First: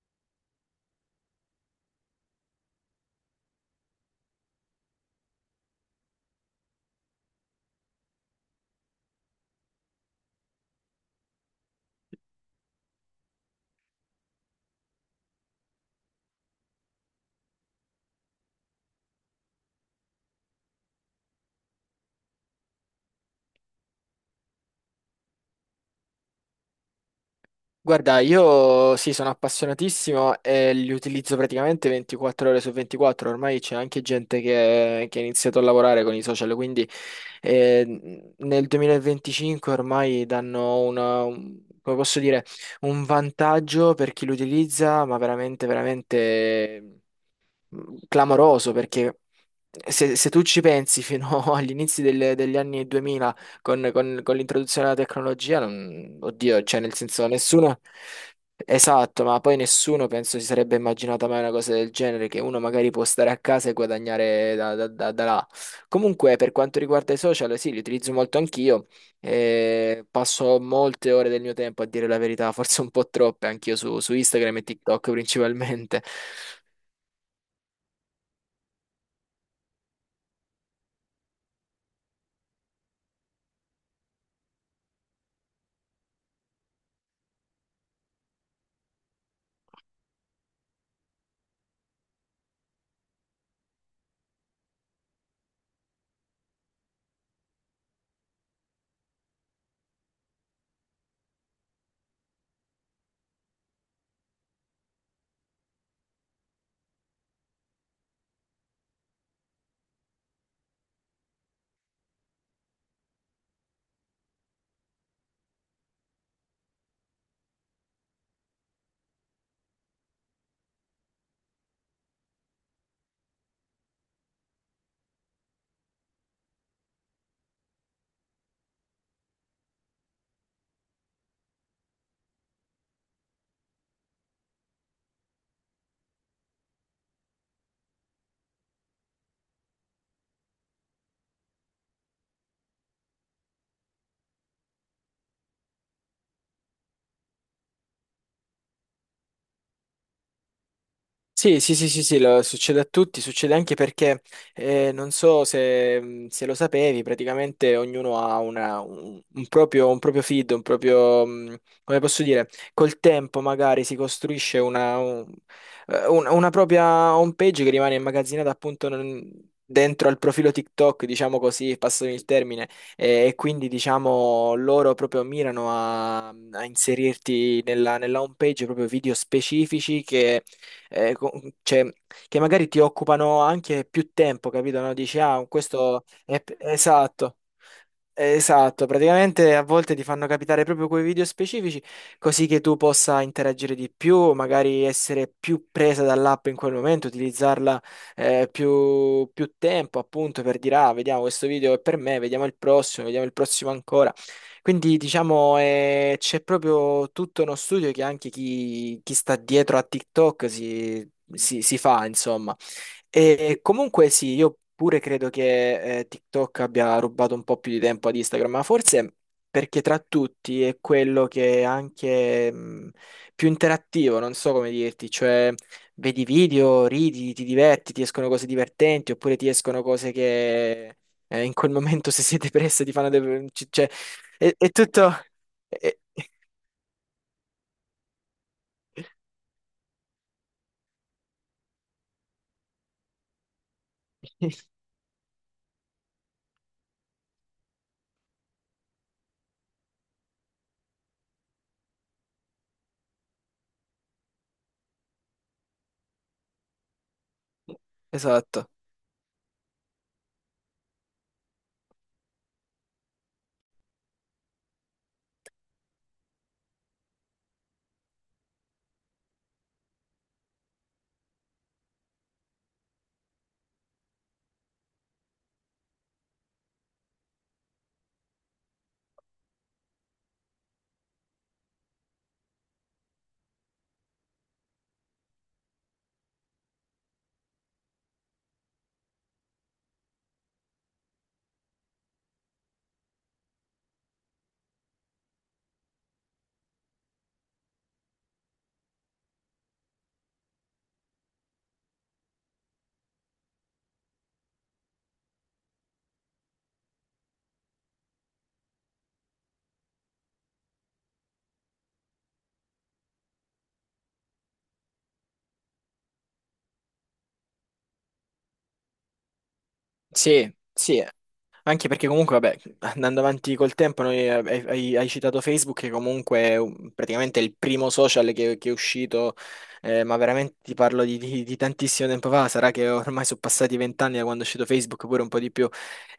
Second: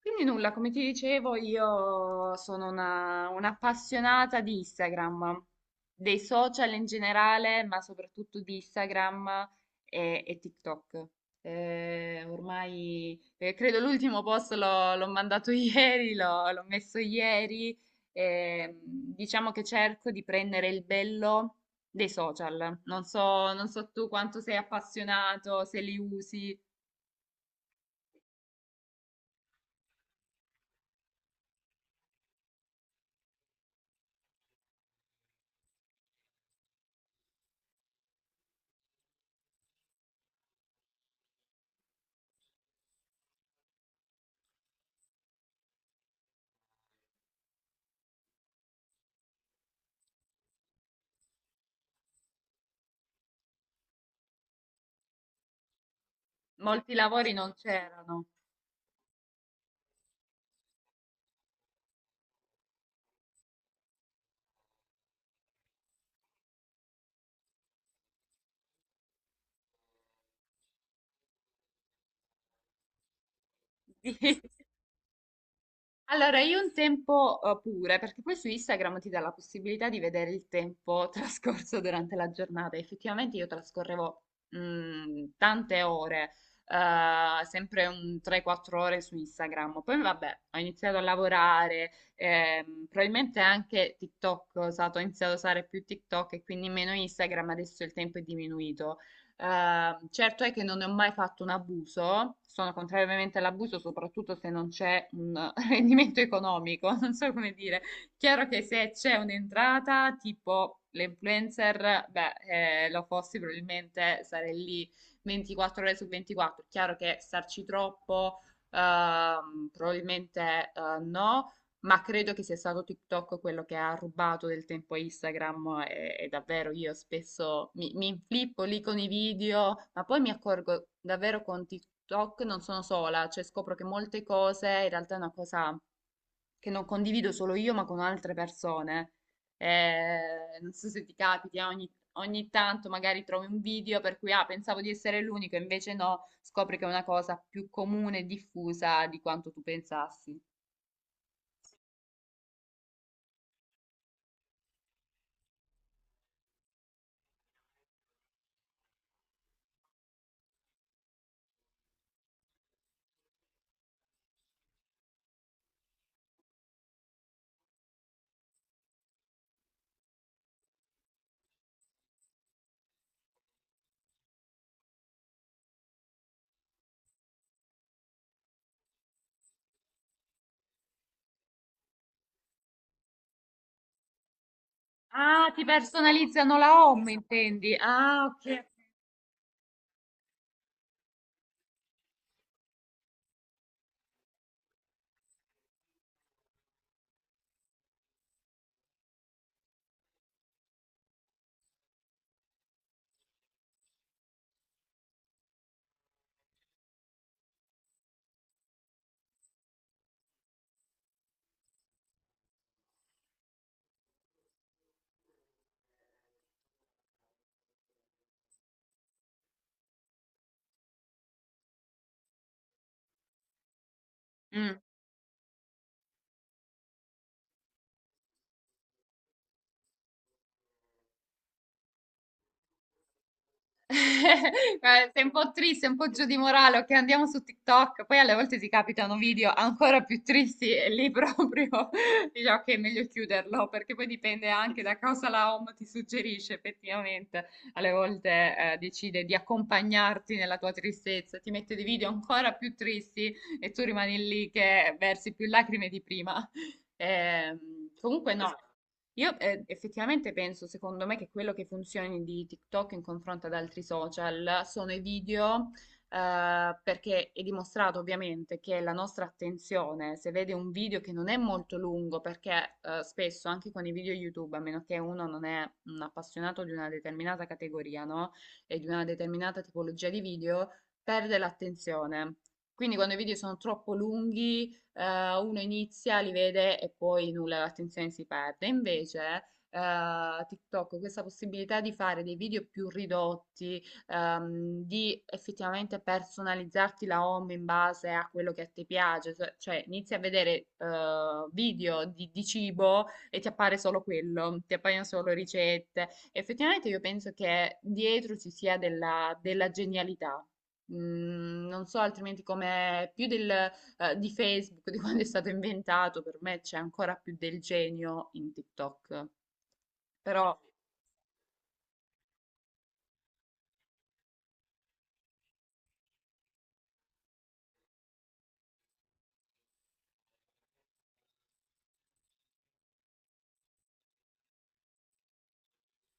Quindi nulla, come ti dicevo, io sono un'appassionata di Instagram, dei social in generale, ma soprattutto di Instagram e TikTok. Ormai credo l'ultimo post l'ho mandato ieri, l'ho messo ieri. Diciamo che cerco di prendere il bello dei social. Non so tu quanto sei appassionato, se li usi. Guarda, io sì, sono appassionatissimo e li utilizzo praticamente 24 ore su 24. Ormai c'è anche gente che ha iniziato a lavorare con i social, quindi nel 2025 ormai danno come posso dire, un vantaggio per chi lo utilizza, ma veramente, veramente clamoroso perché se tu ci pensi fino agli inizi degli anni 2000 con, con l'introduzione della tecnologia, oddio, cioè nel Molti senso lavori non nessuno, c'erano. esatto, ma poi nessuno penso si sarebbe immaginata mai una cosa del genere, che uno magari può stare a casa e guadagnare da, da là. Comunque per quanto riguarda i social, sì, li utilizzo molto anch'io, passo molte ore del mio tempo a dire la verità, forse un po' troppe anch'io su, su Sì. Instagram e TikTok principalmente. Allora, io un tempo pure, perché poi su Instagram ti dà la possibilità di vedere il tempo trascorso durante la giornata. Effettivamente io trascorrevo tante ore, sempre un 3-4 ore su Instagram. Poi vabbè, ho iniziato a lavorare, probabilmente anche TikTok ho usato, ho iniziato a usare più TikTok e quindi meno Instagram, adesso il tempo è diminuito. Certo è che non ne ho mai fatto un abuso, sono contrariamente all'abuso, soprattutto se non c'è un rendimento economico, non so come dire. Chiaro che se c'è un'entrata, tipo le influencer, beh, lo fossi probabilmente sarei lì 24 ore su 24. Chiaro che starci troppo, probabilmente no. Ma credo che sia stato TikTok quello che ha rubato del tempo a Instagram e davvero io spesso mi inflippo lì con i video, ma poi mi accorgo davvero con TikTok non sono sola, cioè scopro che molte cose in realtà è una cosa che non condivido solo io ma con altre persone. Non so se ti capiti, ogni tanto magari trovi un video per cui ah, pensavo di essere l'unico, invece no, scopri che è una cosa più comune e diffusa di quanto tu pensassi. Sì, sì, sì, sì, sì, succede a tutti, succede anche perché non so se lo sapevi, praticamente ognuno ha un proprio, un proprio feed, un proprio, come posso dire, col tempo magari si costruisce una propria home page che rimane immagazzinata appunto dentro al profilo TikTok, diciamo così, passami il termine, e quindi diciamo loro proprio mirano a inserirti nella, nella home page proprio video specifici che eh, co- cioè, che magari ti occupano anche più tempo, capito? No? Dici, ah, Ah, ti questo è personalizzano la home, esatto. intendi? Ah, ok. Esatto, praticamente a volte ti fanno capitare proprio quei video specifici così che tu possa interagire di più, magari essere più presa dall'app in quel momento, utilizzarla più, più tempo appunto per dire ah, vediamo questo video è per me, vediamo il prossimo ancora. Quindi diciamo c'è proprio tutto uno studio che anche chi sta dietro a TikTok si fa, insomma. E comunque sì, io pure credo che TikTok abbia rubato un po' più di tempo ad Instagram, ma forse perché tra tutti è quello che è anche più interattivo, non so come Mm. dirti, cioè vedi video, ridi, ti diverti, ti escono cose divertenti, oppure ti escono cose che in quel momento se sei depresso ti fanno cioè, è, è tutto... Sei un po' triste, un è- po' giù di morale, ok, andiamo su TikTok. Poi alle volte ti capitano video ancora più tristi e lì proprio dici ok, è meglio chiuderlo perché poi dipende anche da cosa la home ti suggerisce effettivamente. Alle volte decide di accompagnarti nella tua tristezza, ti mette dei video ancora più tristi e tu rimani lì che versi più lacrime di prima. Ehm, Comunque no. Esatto. Io effettivamente penso, secondo me, che quello che funzioni di TikTok in confronto ad altri social sono i video, perché è dimostrato ovviamente che la nostra attenzione, se vede un video che non è molto lungo, perché spesso anche con i video YouTube, a meno che uno non è un appassionato di una determinata categoria, no? E di una determinata tipologia di video, perde l'attenzione. Quindi quando i video sono troppo lunghi uno inizia, li vede e poi nulla, l'attenzione si perde. Invece, TikTok, questa possibilità di fare dei video più ridotti, di effettivamente personalizzarti la home in base a quello che a te piace, cioè inizi a vedere video di cibo e ti appare solo quello, ti appaiono solo ricette. Effettivamente io penso che dietro ci sia della genialità. Non so altrimenti come più di Facebook, di quando è stato inventato, per me c'è ancora più del genio in TikTok. Sì, Però sì. Anche perché comunque, vabbè, andando avanti col tempo, hai citato Facebook, che comunque è praticamente è il primo social che è uscito, ma veramente ti parlo di, di tantissimo tempo fa, sarà che ormai sono passati vent'anni da quando è uscito Facebook, pure un po' di più.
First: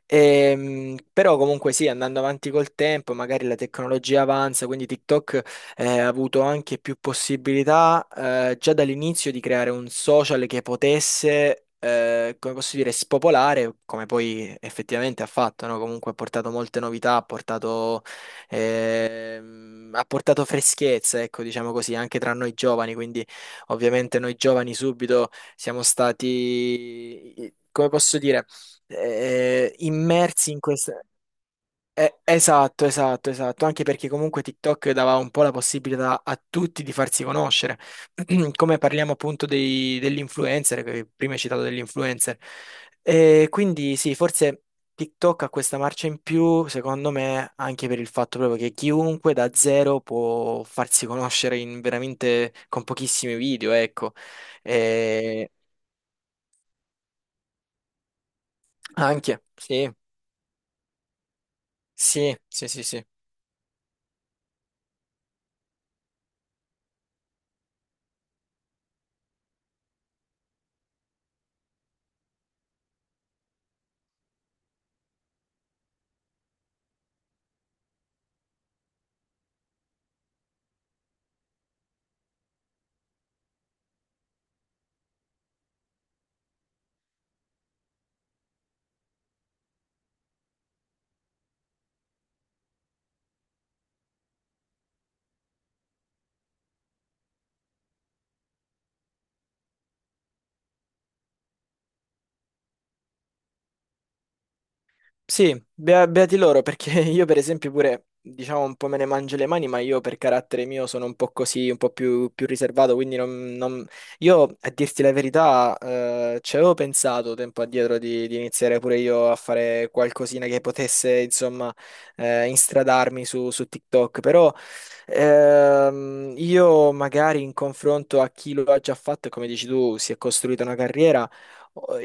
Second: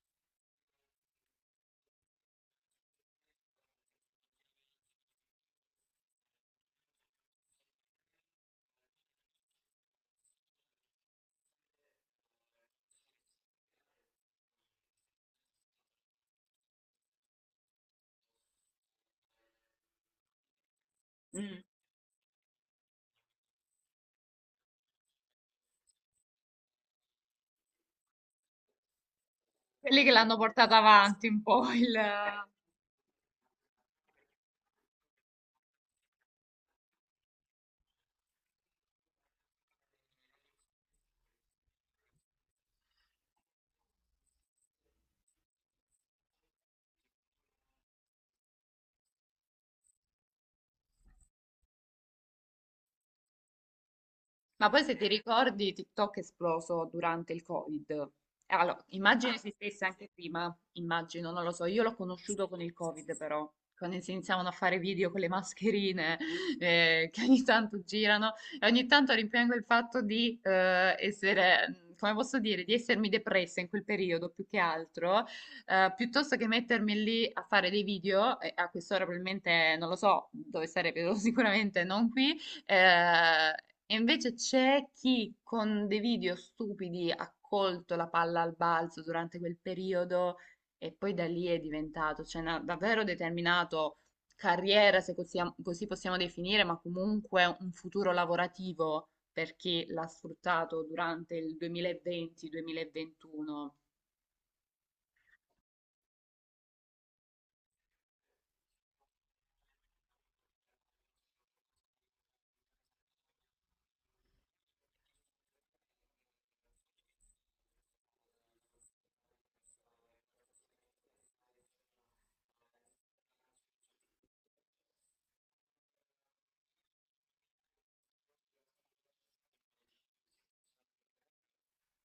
Però comunque sì, andando avanti col tempo, magari la tecnologia avanza, quindi TikTok avuto anche più possibilità già dall'inizio di creare un social che potesse, come posso dire, spopolare, come poi effettivamente ha fatto, no? Comunque ha portato molte novità, ha portato freschezza, ecco, mm, diciamo così, anche tra noi giovani, quindi ovviamente noi giovani subito siamo stati, come posso dire, quelli che l'hanno immersi in portato questo. avanti un po' il. Esatto, esatto, esatto, anche perché comunque TikTok dava un po' la possibilità a tutti di farsi conoscere, come parliamo appunto degli influencer, che prima hai citato degli influencer, e quindi sì, forse TikTok ha questa marcia in più, secondo me, anche per il fatto proprio che chiunque da zero può farsi conoscere in veramente con pochissimi video, ecco. Ma poi se ti E ricordi, TikTok è esploso durante il Covid. Allora, immagino anche, esistesse sì, anche prima, immagino, non lo so, io l'ho sì, conosciuto con sì, il sì, sì. Covid però, quando si iniziavano a fare video con le mascherine che ogni tanto girano e ogni tanto rimpiango il fatto di essere, come posso dire, di essermi depressa in quel periodo più che altro, piuttosto che mettermi lì a fare dei video, e a quest'ora probabilmente, non lo so, dove sarebbe sicuramente non qui, eh, e invece c'è chi con dei video stupidi ha colto la palla al balzo durante quel periodo e poi da lì è diventato, cioè, davvero determinato carriera, se così possiamo definire, ma comunque un futuro lavorativo per chi l'ha sfruttato durante il 2020-2021. Sì, beati loro, perché io per esempio pure, diciamo, un po' me ne mangio le mani, ma io per carattere mio sono un po' così, un po' più, più riservato, quindi non. Io, a dirti la verità, ci avevo pensato tempo addietro di iniziare pure io a fare qualcosina che potesse, insomma, instradarmi su, su TikTok, però io magari in confronto a chi lo ha già fatto, e come dici tu, si è costruita una carriera,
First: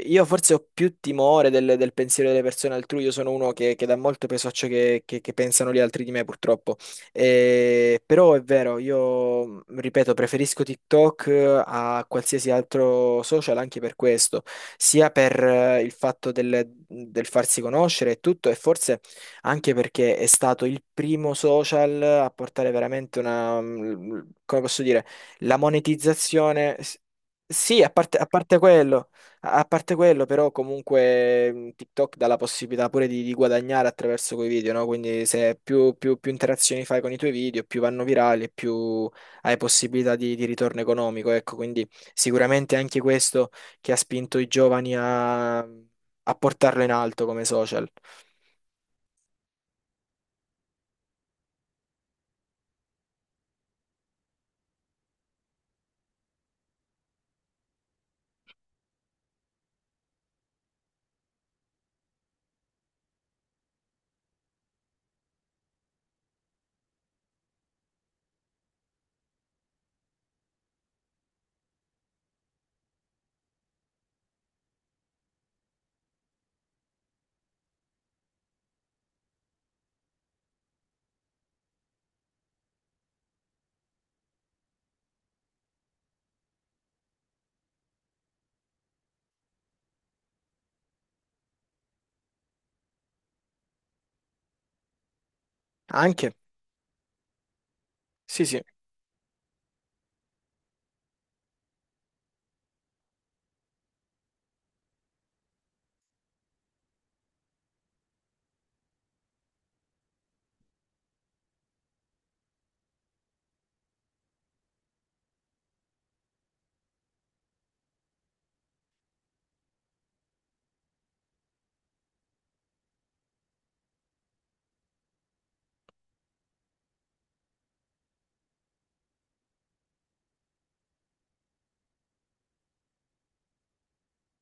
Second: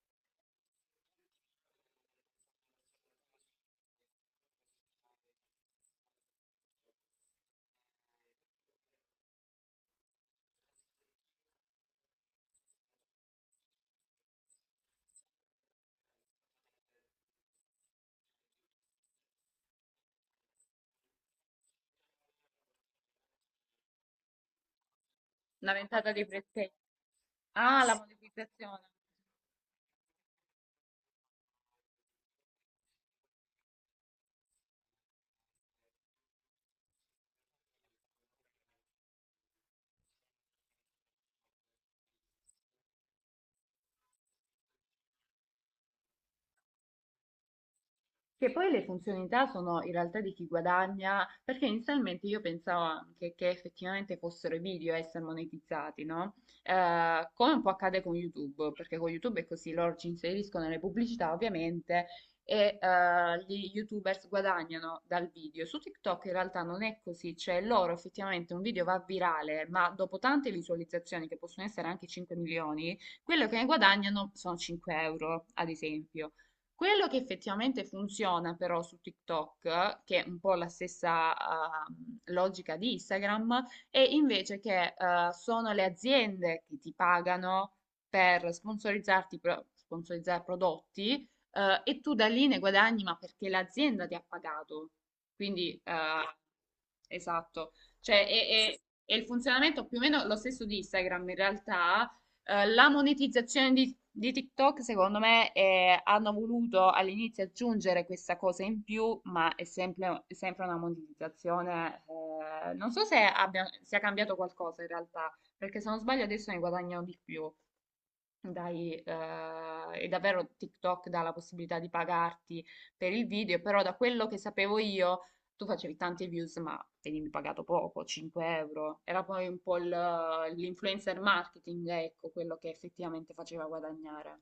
io forse ho più timore del pensiero delle persone altrui, io sono uno che- dà molto peso a ciò che pensano gli altri di me, purtroppo. Però è vero, io ripeto, preferisco TikTok a qualsiasi altro social anche per questo, sia per il fatto del farsi conoscere e tutto, e forse anche perché è stato il primo social a portare veramente una, come posso dire, la Una ventata di presenza. monetizzazione. Sì, Ah, a la. parte a parte quello. A parte quello, però, comunque TikTok dà la possibilità pure di guadagnare attraverso quei video, no? Quindi se più, più interazioni fai con i tuoi video, più vanno virali e più hai possibilità di ritorno economico, ecco. Quindi sicuramente anche questo che ha spinto i giovani a portarlo in alto come social. Che poi le funzionalità sono in realtà di chi guadagna, perché inizialmente io pensavo anche che effettivamente fossero i video a essere monetizzati, no? Come un po' accade con YouTube, perché con YouTube è così, loro ci inseriscono le pubblicità ovviamente e gli YouTubers guadagnano dal video. Su TikTok in realtà non è così, cioè loro effettivamente un video va virale, ma dopo tante visualizzazioni, che possono essere anche 5 milioni, quello che ne guadagnano sono 5 euro, ad esempio. Quello che effettivamente funziona però su TikTok, che è un po' la stessa logica di Instagram, è invece che sono le aziende che ti pagano per sponsorizzarti, sponsorizzare prodotti e tu da lì ne guadagni, ma perché l'azienda ti ha pagato. Quindi, Anche, esatto, cioè sì, sì. è il funzionamento più o meno lo stesso di Instagram in realtà. La monetizzazione di TikTok, secondo me, hanno voluto all'inizio aggiungere questa cosa in più, ma è sempre una monetizzazione. Non so se sia cambiato qualcosa in realtà, perché se non sbaglio adesso ne guadagnano di più. Dai, e davvero TikTok dà la possibilità di pagarti per il video, però da quello che sapevo io, tu facevi tante views, ma venivi pagato poco, 5 euro. Era poi un po' l'influencer marketing, ecco, quello che effettivamente faceva guadagnare.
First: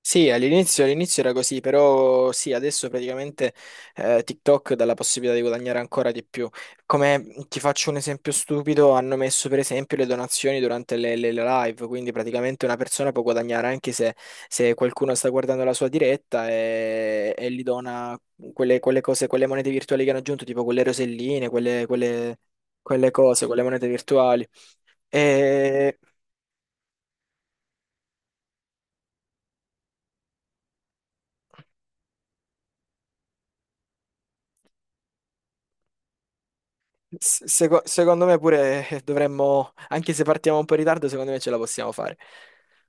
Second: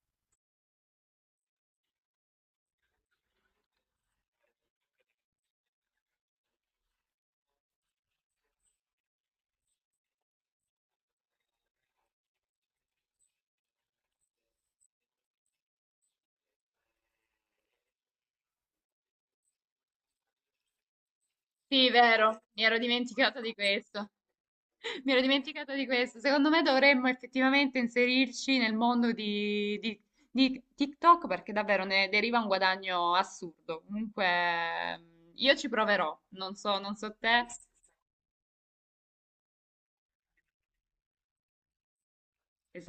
Sì, all'inizio era così, però sì, adesso praticamente TikTok dà la possibilità di guadagnare ancora di più. Come ti faccio un esempio stupido, hanno messo per esempio le donazioni durante le, le live, quindi praticamente una persona può guadagnare anche se qualcuno sta guardando la sua diretta e gli dona quelle, quelle cose, quelle monete virtuali che hanno aggiunto, tipo quelle roselline, quelle, Sì, quelle vero, mi ero quelle dimenticata cose, di quelle monete questo. virtuali. Mi ero dimenticata di E questo. Secondo me dovremmo effettivamente inserirci nel mondo di TikTok perché davvero ne deriva un guadagno assurdo. Comunque, io ci proverò. Non so S- te. seco- secondo me pure dovremmo, anche se partiamo un po' in ritardo, secondo me ce la possiamo fare.